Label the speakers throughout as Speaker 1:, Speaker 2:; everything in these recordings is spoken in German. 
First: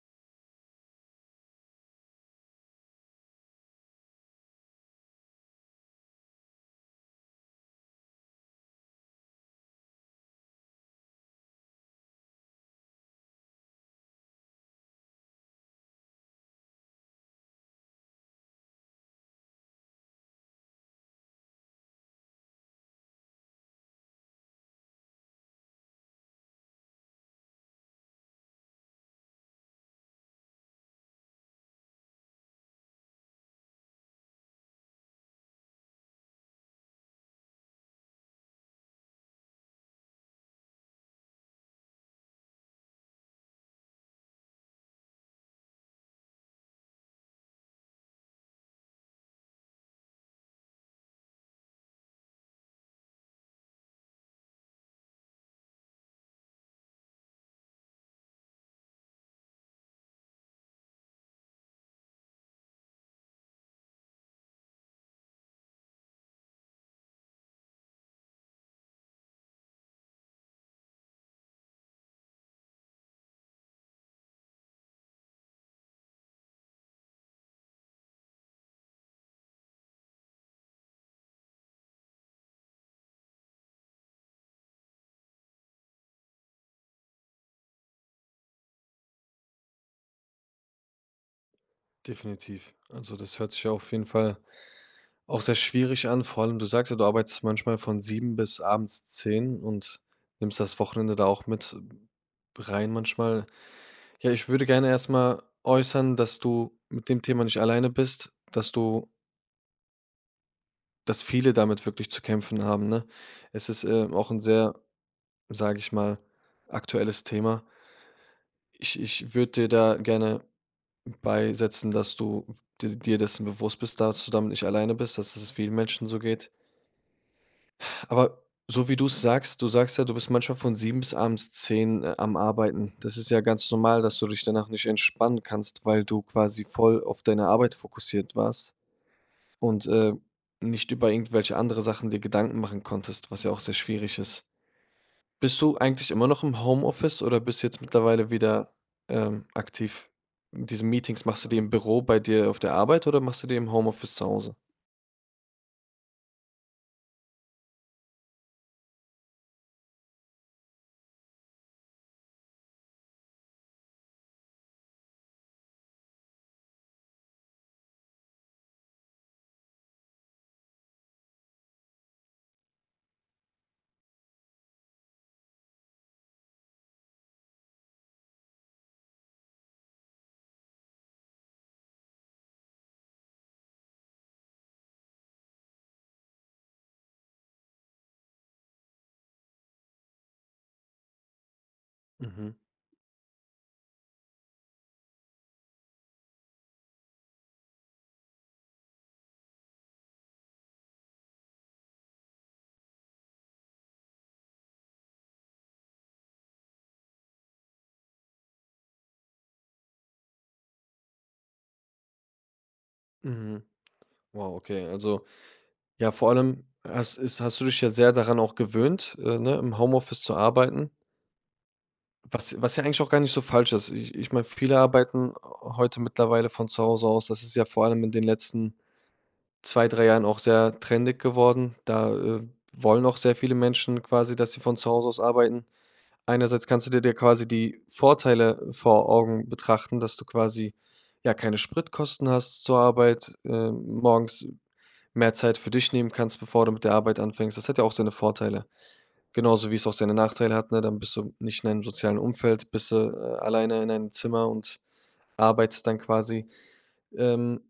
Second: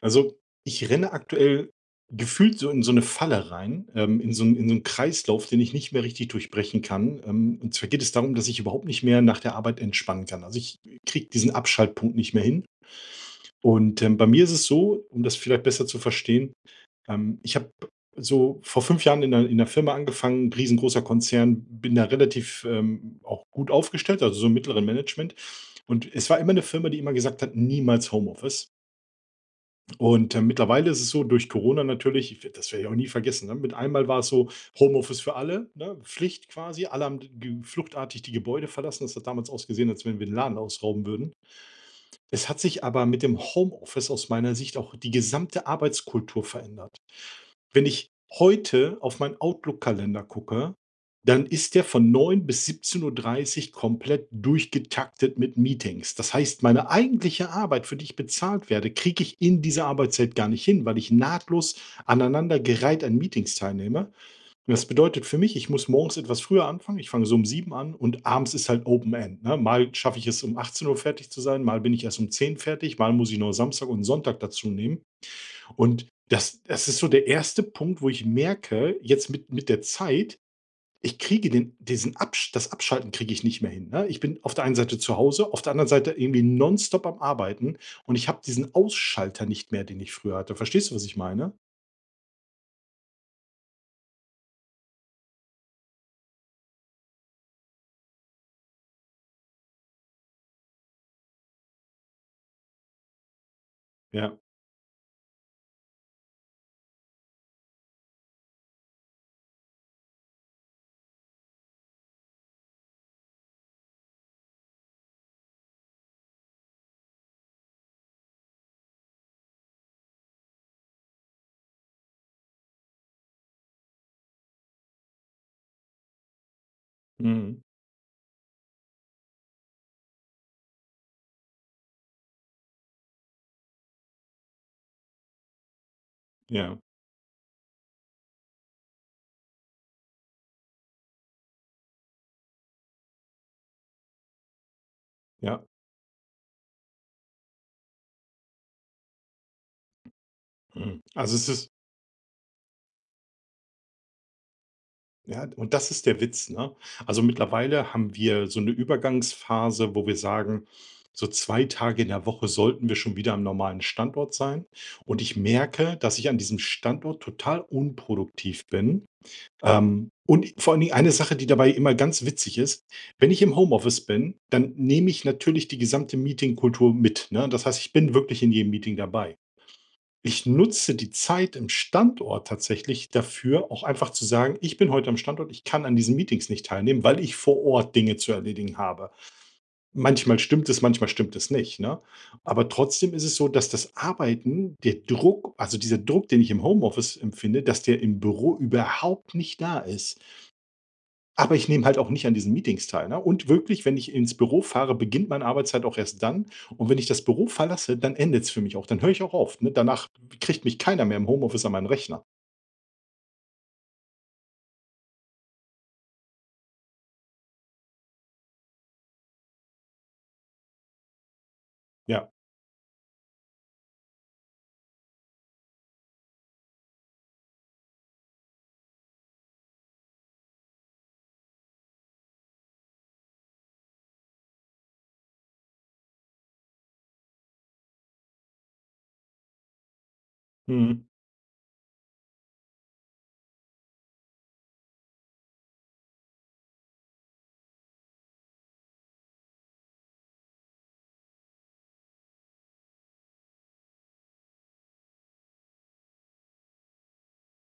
Speaker 1: Also, ich renne aktuell gefühlt so in so eine Falle rein, in so 'n Kreislauf, den ich nicht mehr richtig durchbrechen kann. Und zwar geht es darum, dass ich überhaupt nicht mehr nach der Arbeit entspannen kann. Also, ich kriege diesen Abschaltpunkt nicht mehr hin. Bei mir ist es so, um das vielleicht besser zu verstehen, ich habe so vor 5 Jahren in 'ner Firma angefangen, riesengroßer Konzern, bin da relativ, auch gut aufgestellt, also so im mittleren Management. Und es war immer eine Firma, die immer gesagt hat: „Niemals Homeoffice.“ Mittlerweile ist es so, durch Corona natürlich, ich werde das werde ich auch nie vergessen, ne? Mit einmal war es so: Homeoffice für alle, ne? Pflicht quasi. Alle haben g fluchtartig die Gebäude verlassen. Das hat damals ausgesehen, als wenn wir 'n Laden ausrauben würden. Es hat sich aber mit dem Homeoffice aus meiner Sicht auch die gesamte Arbeitskultur verändert. Wenn ich heute auf meinen Outlook-Kalender gucke, dann ist der von 9 bis 17:30 komplett durchgetaktet mit Meetings. Das heißt, meine eigentliche Arbeit, für die ich bezahlt werde, kriege ich in dieser Arbeitszeit gar nicht hin, weil ich nahtlos aneinandergereiht an Meetings teilnehme. Und das bedeutet für mich, ich muss morgens etwas früher anfangen. Ich fange so um 7 an und abends ist halt Open End, ne? Mal schaffe ich es, um 18 Uhr fertig zu sein, mal bin ich erst um 10 fertig, mal muss ich noch Samstag und Sonntag dazu nehmen. Und das ist so der erste Punkt, wo ich merke, jetzt mit der Zeit, ich kriege den diesen Absch das Abschalten kriege ich nicht mehr hin, ne? Ich bin auf der einen Seite zu Hause, auf der anderen Seite irgendwie nonstop am Arbeiten, und ich habe diesen Ausschalter nicht mehr, den ich früher hatte. Verstehst du, was ich meine?
Speaker 2: Definitiv. Also, das hört sich ja auf jeden Fall auch sehr schwierig an. Vor allem, du sagst ja, du arbeitest manchmal von 7 bis abends 22 Uhr und nimmst das Wochenende da auch mit rein manchmal. Ja,
Speaker 1: Ja.
Speaker 2: ich würde gerne erst mal äußern, dass du mit dem Thema nicht alleine bist, dass viele damit wirklich zu kämpfen haben, ne? Es ist, auch ein sehr, sage ich mal, aktuelles Thema. Ich würde dir da gerne Beisetzen, dass du di dir dessen bewusst bist, dass du damit nicht alleine bist, dass es vielen Menschen so geht.
Speaker 1: Mhm.
Speaker 2: Aber so wie du's sagst du sagst ja, du bist manchmal von 7 bis abends 22 Uhr am Arbeiten. Das ist ja ganz normal, dass du dich danach nicht entspannen kannst, weil du quasi
Speaker 1: Ja.
Speaker 2: voll auf deine Arbeit fokussiert warst und, nicht über irgendwelche andere Sachen dir Gedanken machen konntest, was ja auch sehr schwierig ist. Bist
Speaker 1: Ja.
Speaker 2: du eigentlich immer noch im Homeoffice oder bist jetzt mittlerweile wieder, aktiv? Diese
Speaker 1: Mhm.
Speaker 2: Meetings,
Speaker 1: Also,
Speaker 2: machst du
Speaker 1: es
Speaker 2: die im
Speaker 1: ist...
Speaker 2: Büro bei dir auf der Arbeit oder machst du die im Homeoffice zu Hause?
Speaker 1: Ja, und das ist der Witz, ne? Also, mittlerweile haben wir so eine Übergangsphase, wo wir sagen, so 2 Tage in der Woche sollten wir schon wieder am normalen Standort sein. Und ich merke, dass ich an diesem Standort total unproduktiv bin. Und vor allen Dingen eine Sache, die dabei immer ganz witzig ist: Wenn ich im Homeoffice bin, dann nehme ich natürlich die gesamte Meetingkultur mit, ne? Das heißt, ich bin wirklich in jedem Meeting dabei. Ich nutze die Zeit im Standort tatsächlich dafür, auch einfach zu sagen: „Ich bin heute am Standort, ich kann an diesen Meetings nicht teilnehmen, weil ich vor Ort Dinge zu erledigen habe.“ manchmal stimmt es nicht, ne?
Speaker 2: Mhm,
Speaker 1: Aber trotzdem ist es so, dass das Arbeiten, der Druck, also dieser Druck, den ich im Homeoffice empfinde, dass der im Büro überhaupt nicht da ist. Aber ich nehme halt auch nicht an diesen Meetings teil, ne? Und wirklich, wenn ich ins Büro fahre, beginnt meine Arbeitszeit auch erst dann. Und wenn ich das Büro verlasse, dann endet es für mich auch. Dann höre ich auch auf, ne? Danach kriegt mich keiner mehr im Homeoffice an meinen Rechner.
Speaker 2: mhm. Wow, okay. Also, ja, vor allem hast du dich ja sehr daran auch gewöhnt, ne, im Homeoffice zu arbeiten,
Speaker 1: Ja.
Speaker 2: was ja eigentlich auch gar nicht so falsch ist. Ich meine, viele arbeiten heute mittlerweile von zu Hause aus. Das ist ja vor allem in den letzten 2 3 Jahren auch sehr trendig geworden. Da, wollen auch sehr viele Menschen quasi, dass sie von zu Hause aus arbeiten. Einerseits kannst du dir quasi die Vorteile vor Augen betrachten, dass du quasi,
Speaker 1: Mhm.
Speaker 2: ja, keine Spritkosten hast zur Arbeit, morgens mehr Zeit für dich nehmen kannst, bevor du mit der Arbeit anfängst. Das hat ja auch seine Vorteile. Genauso wie es auch seine Nachteile hat, ne? Dann bist du nicht in einem sozialen Umfeld, bist du, alleine in einem Zimmer und arbeitest dann quasi. Ähm,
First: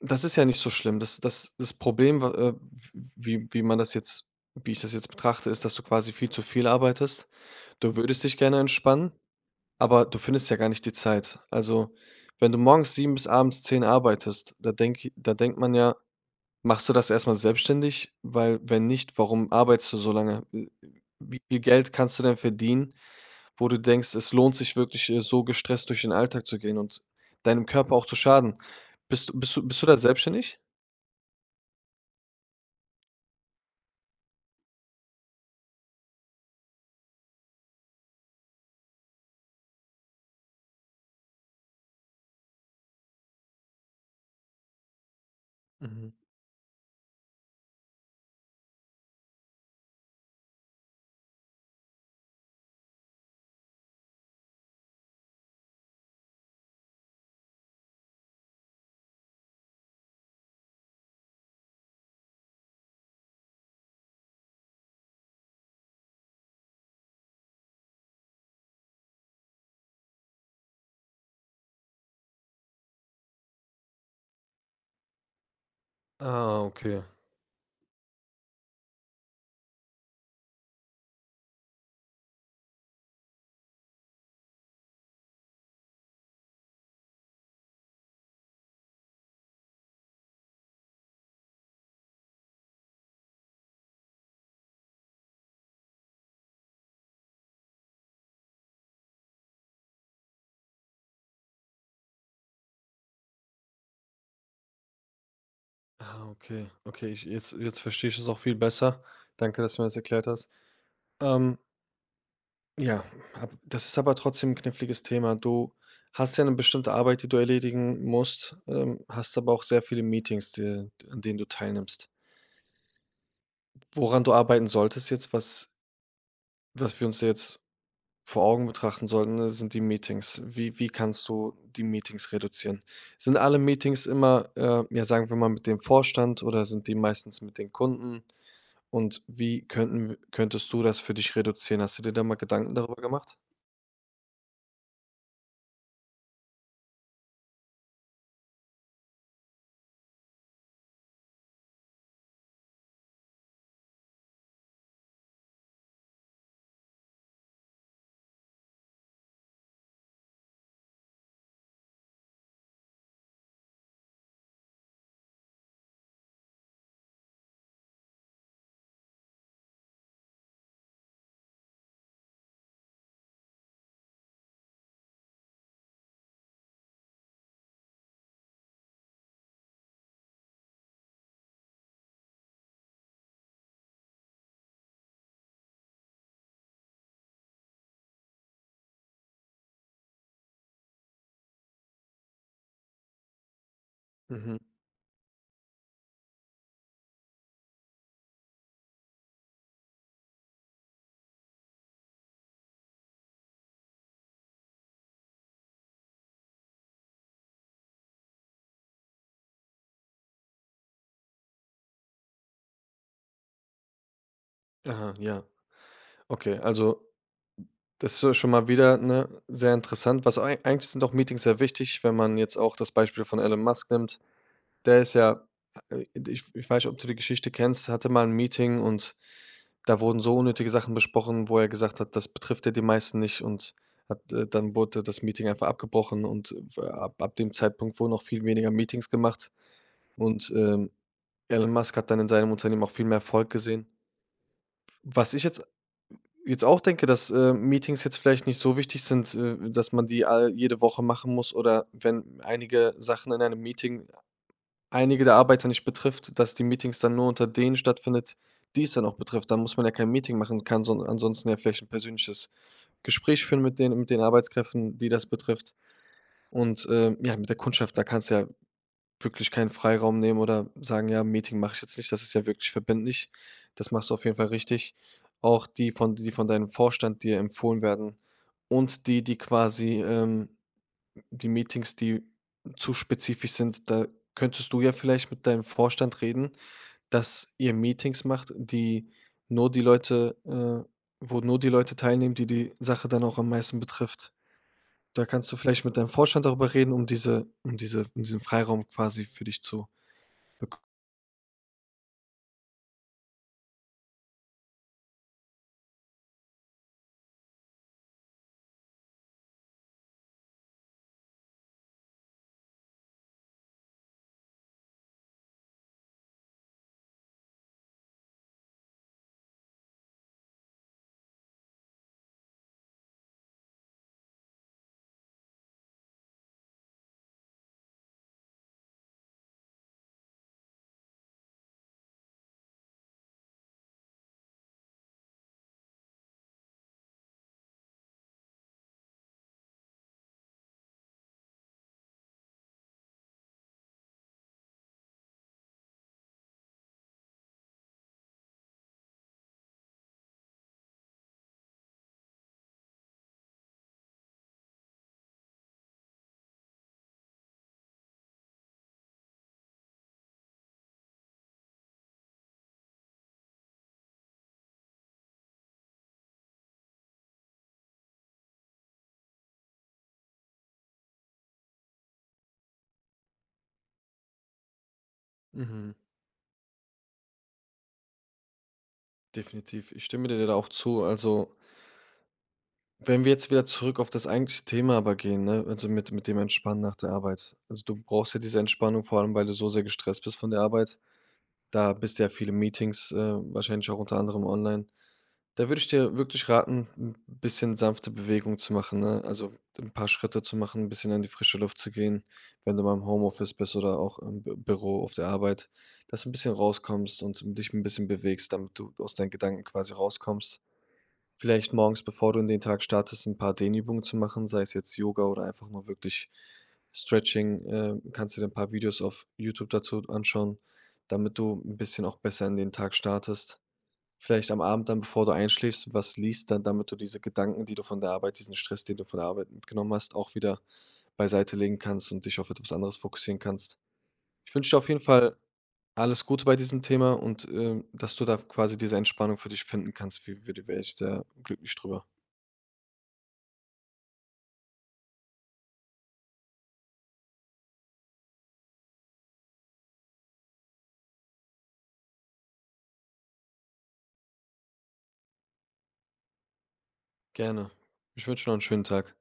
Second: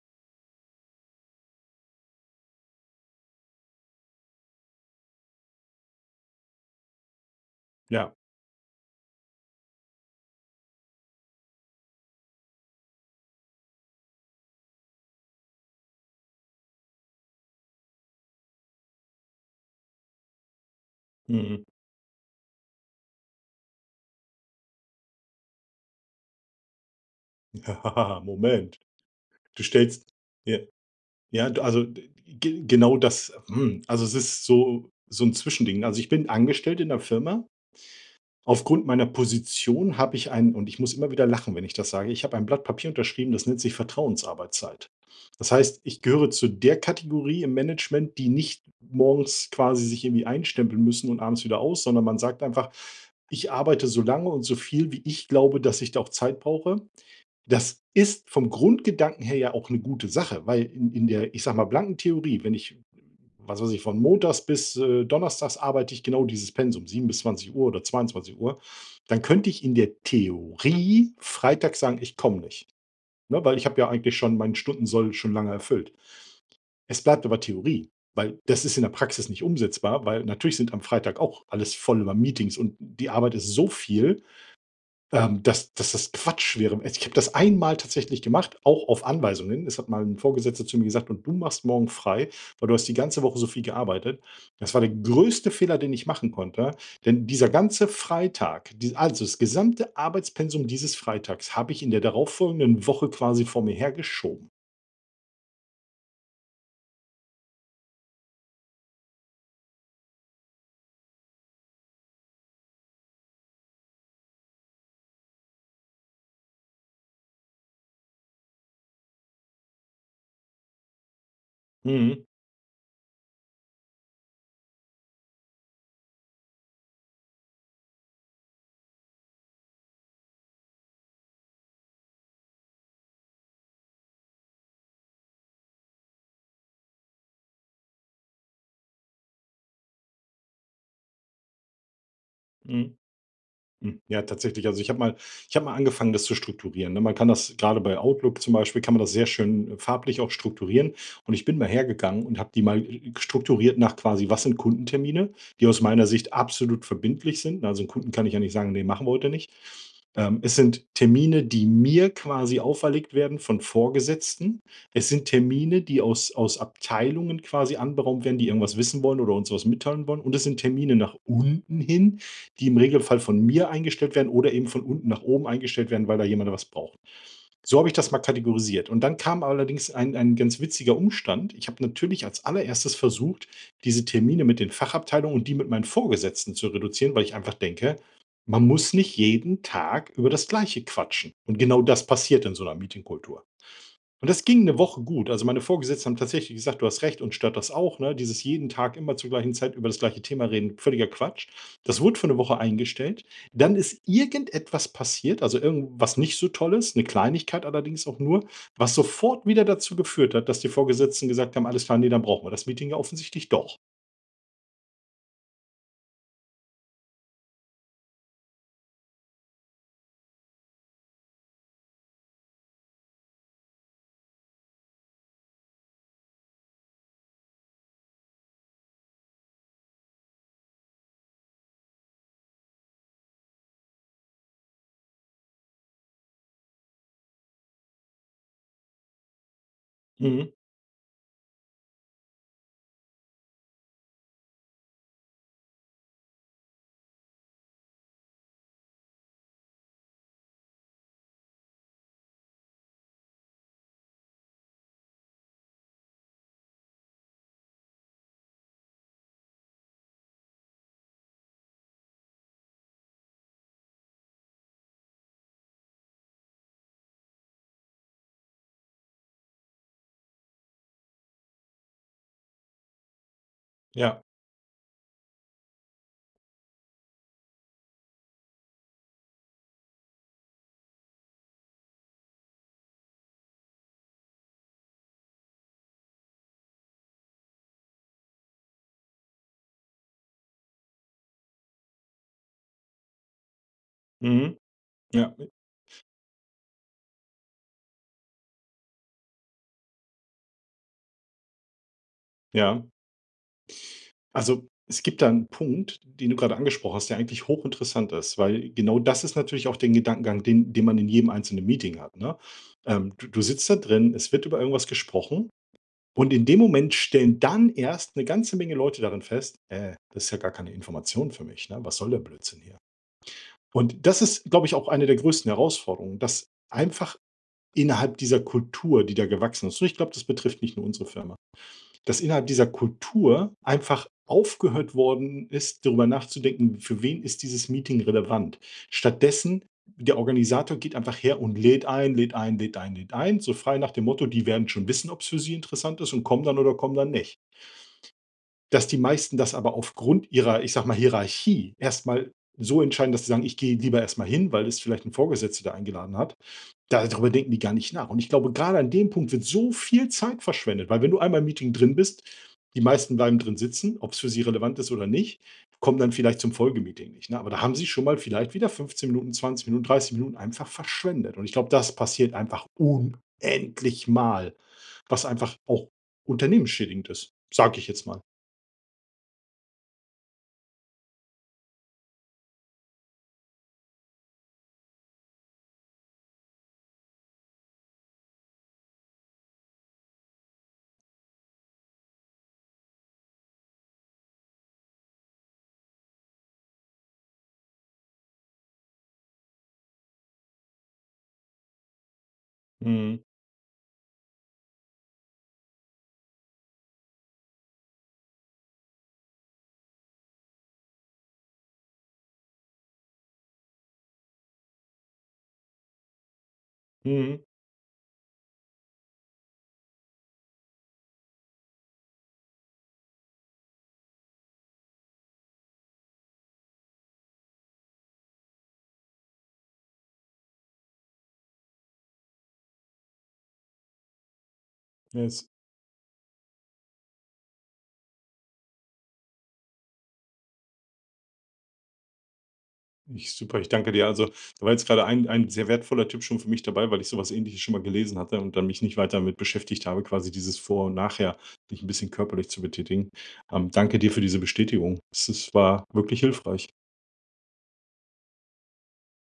Speaker 2: das ist ja nicht so schlimm. Das Problem, wa wie man das jetzt wie ich das jetzt betrachte, ist, dass du quasi viel zu viel arbeitest. Du
Speaker 1: Ja.
Speaker 2: würdest dich gerne entspannen, aber du findest ja gar nicht die Zeit. Also, wenn du morgens 7 bis abends 22 Uhr arbeitest, da denke da denkt man ja: „Machst du das erstmal selbstständig? Weil wenn nicht, warum arbeitest du so lange?“ W wie viel
Speaker 1: Mhm.
Speaker 2: Geld kannst du denn verdienen, wo du denkst, es lohnt sich wirklich, so gestresst durch den Alltag zu gehen und deinem Körper auch zu schaden?
Speaker 1: Moment.
Speaker 2: Bist du bist du
Speaker 1: Du
Speaker 2: bist du da
Speaker 1: stellst
Speaker 2: selbstständig?
Speaker 1: ja, ja, d also, ge genau das... hm, also, es ist so so ein Zwischending. Also, ich bin angestellt in der Firma. Aufgrund meiner Position habe ich ein, und ich muss immer wieder lachen, wenn ich das sage, ich habe ein Blatt Papier unterschrieben, das nennt sich Vertrauensarbeitszeit. Das heißt, ich
Speaker 2: Mhm.
Speaker 1: gehöre zu der Kategorie im Management, die nicht morgens quasi sich irgendwie einstempeln müssen und abends wieder aus, sondern man sagt einfach: „Ich arbeite so lange und so viel, wie ich glaube, dass ich da auch Zeit brauche.“ Das ist vom Grundgedanken her ja auch eine gute Sache, weil in der, ich sage mal, blanken Theorie, wenn ich, was weiß ich, von montags bis, donnerstags arbeite ich genau dieses Pensum, 7 bis 20 Uhr oder 22 Uhr, dann könnte ich in der Theorie Freitag sagen: „Ich komme nicht“, ne, weil ich habe ja eigentlich schon meinen Stundensoll schon lange erfüllt.
Speaker 2: Ah, okay.
Speaker 1: Es bleibt aber Theorie, weil das ist in der Praxis nicht umsetzbar, weil natürlich sind am Freitag auch alles voll über Meetings und die Arbeit ist so viel, dass das Quatsch wäre. Also, ich habe das einmal tatsächlich gemacht, auch auf Anweisung hin. Es hat mal ein Vorgesetzter zu mir gesagt: „Und du machst morgen frei, weil du hast die ganze Woche so viel gearbeitet.“ Das war der größte Fehler, den ich machen konnte, denn dieser ganze Freitag, die, also das gesamte Arbeitspensum dieses Freitags habe ich in der darauffolgenden Woche quasi vor mir hergeschoben.
Speaker 2: Ah, okay. Okay, ich jetzt jetzt verstehe ich es auch viel besser. Danke, dass du mir das erklärt hast. Ähm, ja, ab das ist aber trotzdem ein kniffliges Thema. Du hast ja eine bestimmte Arbeit, die du erledigen musst, hast aber auch sehr viele Meetings, de an denen du teilnimmst.
Speaker 1: Mhm,
Speaker 2: Woran du arbeiten solltest jetzt, was wir uns jetzt vor Augen betrachten sollten, ne, sind die Meetings. Wie kannst du die Meetings reduzieren? Sind alle Meetings immer, ja, sagen wir mal, mit dem Vorstand oder sind die meistens mit den Kunden? Und wie könnten könntest du das für dich reduzieren? Hast du dir da mal Gedanken
Speaker 1: mhm.
Speaker 2: darüber gemacht?
Speaker 1: Hm, ja, tatsächlich. Also, ich habe mal angefangen, das zu strukturieren, ne? Man kann das, gerade bei Outlook zum Beispiel, kann man das sehr schön farblich auch strukturieren. Und ich bin mal hergegangen und habe die mal strukturiert nach quasi: Was sind Kundentermine, die aus meiner Sicht absolut verbindlich sind? Also, 'n Kunden kann ich ja nicht sagen: „Nee, machen wir heute nicht.“ Es sind Termine, die mir quasi auferlegt werden von Vorgesetzten. Es sind Termine, die aus Abteilungen quasi anberaumt werden, die irgendwas wissen wollen oder uns was mitteilen wollen. Und es sind Termine nach unten hin, die im Regelfall von mir eingestellt werden oder eben von unten nach oben eingestellt werden, weil da jemand was braucht. So habe ich das mal kategorisiert. Und dann kam allerdings ein ganz witziger Umstand. Ich habe natürlich als allererstes versucht, diese Termine mit den Fachabteilungen und die mit meinen Vorgesetzten zu reduzieren, weil ich einfach denke, man muss nicht jeden Tag über das Gleiche quatschen. Und genau das passiert in so einer Meetingkultur. Und das
Speaker 2: Mhm.
Speaker 1: ging eine Woche gut. Also, meine Vorgesetzten haben tatsächlich gesagt: „Du hast recht, und stört das auch, ne, dieses jeden Tag immer zur gleichen Zeit über das gleiche Thema reden, völliger Quatsch.“ Das wurde für eine Woche eingestellt. Dann ist irgendetwas passiert, also irgendwas nicht so Tolles, eine Kleinigkeit allerdings auch nur, was sofort wieder dazu geführt hat, dass die Vorgesetzten gesagt haben: „Alles klar, ne, dann brauchen wir das Meeting ja offensichtlich doch.“
Speaker 2: Aha, ja. Okay, also das ist ja schon mal wieder, ne, sehr interessant. Was ei eigentlich sind auch Meetings sehr wichtig, wenn man jetzt auch das Beispiel von Elon Musk nimmt. Der ist ja ich weiß nicht, ob du die Geschichte kennst, hatte mal ein Meeting und da wurden so unnötige Sachen besprochen, wo er gesagt hat, das betrifft ja die meisten nicht und hat dann wurde das Meeting einfach abgebrochen und w ab ab dem Zeitpunkt wurden auch viel weniger Meetings gemacht und,
Speaker 1: Mhm.
Speaker 2: Elon Musk hat dann in seinem Unternehmen auch viel mehr Erfolg gesehen. Was ich jetzt auch denke, dass, Meetings jetzt vielleicht nicht so wichtig sind, dass man die all jede Woche machen muss oder wenn einige Sachen in einem Meeting einige der Arbeiter nicht betrifft, dass die Meetings dann nur unter denen stattfindet, die es dann auch betrifft. Dann muss man ja kein Meeting machen, kann son ansonsten ja vielleicht ein persönliches Gespräch führen mit den Arbeitskräften, die das betrifft. Und, ja, mit der Kundschaft, da kannst du ja wirklich keinen Freiraum nehmen oder sagen: „Ja, Meeting mache ich jetzt nicht.“ Das ist ja wirklich verbindlich. Das machst du
Speaker 1: Ja.
Speaker 2: auf jeden Fall richtig. Auch die von deinem Vorstand dir empfohlen werden und die, die quasi, die Meetings, die zu spezifisch sind, da könntest du ja vielleicht mit deinem Vorstand reden, dass ihr Meetings macht, die nur die Leute, äh wo nur die Leute teilnehmen, die die Sache dann auch am meisten betrifft.
Speaker 1: Mhm.
Speaker 2: Da
Speaker 1: Ja.
Speaker 2: kannst du vielleicht mit deinem Vorstand darüber reden, um diesen Freiraum quasi für dich zu Bek
Speaker 1: Ja. Also, es gibt da einen Punkt, den du gerade angesprochen hast, der eigentlich hochinteressant ist, weil genau das ist natürlich auch der Gedankengang, den man in jedem einzelnen Meeting hat, ne? Du sitzt da drin, es wird über irgendwas gesprochen, und in dem Moment stellen dann erst eine ganze Menge Leute darin fest: das ist ja gar keine Information für mich, ne? Was soll der Blödsinn hier?“ Und das ist, glaube ich, auch eine der größten Herausforderungen, dass einfach innerhalb dieser Kultur, die da gewachsen ist, und ich glaube, das betrifft nicht nur unsere Firma, dass innerhalb dieser Kultur einfach aufgehört worden ist, darüber nachzudenken, für wen ist dieses Meeting relevant. Stattdessen, der Organisator geht einfach her und lädt ein, lädt ein, lädt ein, lädt ein, so frei nach dem Motto, die werden schon wissen, ob es für sie interessant ist, und kommen dann oder kommen dann nicht. Dass die meisten das aber aufgrund ihrer, ich sage mal, Hierarchie erstmal so entscheiden, dass sie sagen: „Ich gehe lieber erstmal hin, weil es vielleicht ein Vorgesetzter da eingeladen hat.“ Da darüber denken die gar nicht nach. Und ich glaube, gerade an dem Punkt wird so viel Zeit verschwendet, weil wenn du einmal im Meeting drin bist, die meisten bleiben drin sitzen, ob es für sie relevant ist oder nicht, kommen dann vielleicht zum Folgemeeting nicht, ne? Aber da haben sie schon mal vielleicht wieder 15 Minuten, 20 Minuten, 30 Minuten einfach verschwendet. Und ich glaube, das passiert einfach unendlich mal, was einfach auch
Speaker 2: Mhm,
Speaker 1: unternehmensschädigend ist, sage ich jetzt mal.
Speaker 2: definitiv. Ich stimme dir da auch zu. Also, wenn wir jetzt wieder zurück auf das eigentliche Thema aber gehen, ne, also mit dem Entspannen nach der Arbeit. Also, du brauchst ja diese Entspannung, vor allem, weil du so sehr gestresst bist von der Arbeit. Da bist ja viele Meetings, wahrscheinlich auch unter anderem online. Da würde ich dir wirklich raten, ein bisschen sanfte Bewegung zu machen, ne? Also, ein paar Schritte zu machen, ein bisschen in die frische Luft zu gehen, wenn du mal im
Speaker 1: Mhm.
Speaker 2: Homeoffice bist oder auch im Bü Büro auf der Arbeit, dass du ein bisschen rauskommst und dich ein bisschen bewegst, damit du aus deinen Gedanken quasi rauskommst. Vielleicht morgens, bevor du in den Tag startest, ein paar Dehnübungen zu machen, sei es jetzt Yoga oder einfach nur wirklich
Speaker 1: Mhm.
Speaker 2: Stretching, kannst du dir ein paar Videos auf YouTube dazu anschauen, damit du ein bisschen auch besser in den Tag startest, vielleicht am Abend dann, bevor du einschläfst, was liest, dann damit du diese Gedanken, die du von der Arbeit, diesen Stress, den du von der Arbeit mitgenommen hast, auch wieder beiseite legen kannst und dich auf etwas anderes fokussieren kannst. Ich wünsche dir auf jeden
Speaker 1: Ja,
Speaker 2: Fall
Speaker 1: ist
Speaker 2: alles Gute bei diesem Thema und, dass du da quasi diese Entspannung für dich finden kannst, w würde wäre ich sehr glücklich drüber.
Speaker 1: ich super, ich danke dir. Also, da war jetzt gerade ein sehr wertvoller Tipp schon für mich dabei, weil ich sowas Ähnliches schon mal gelesen hatte und dann mich nicht weiter damit beschäftigt habe, quasi dieses Vor und Nachher, dich ein bisschen körperlich zu betätigen. Danke dir für diese Bestätigung. Es war wirklich hilfreich.
Speaker 2: Gerne. Ich wünsche noch einen schönen Tag.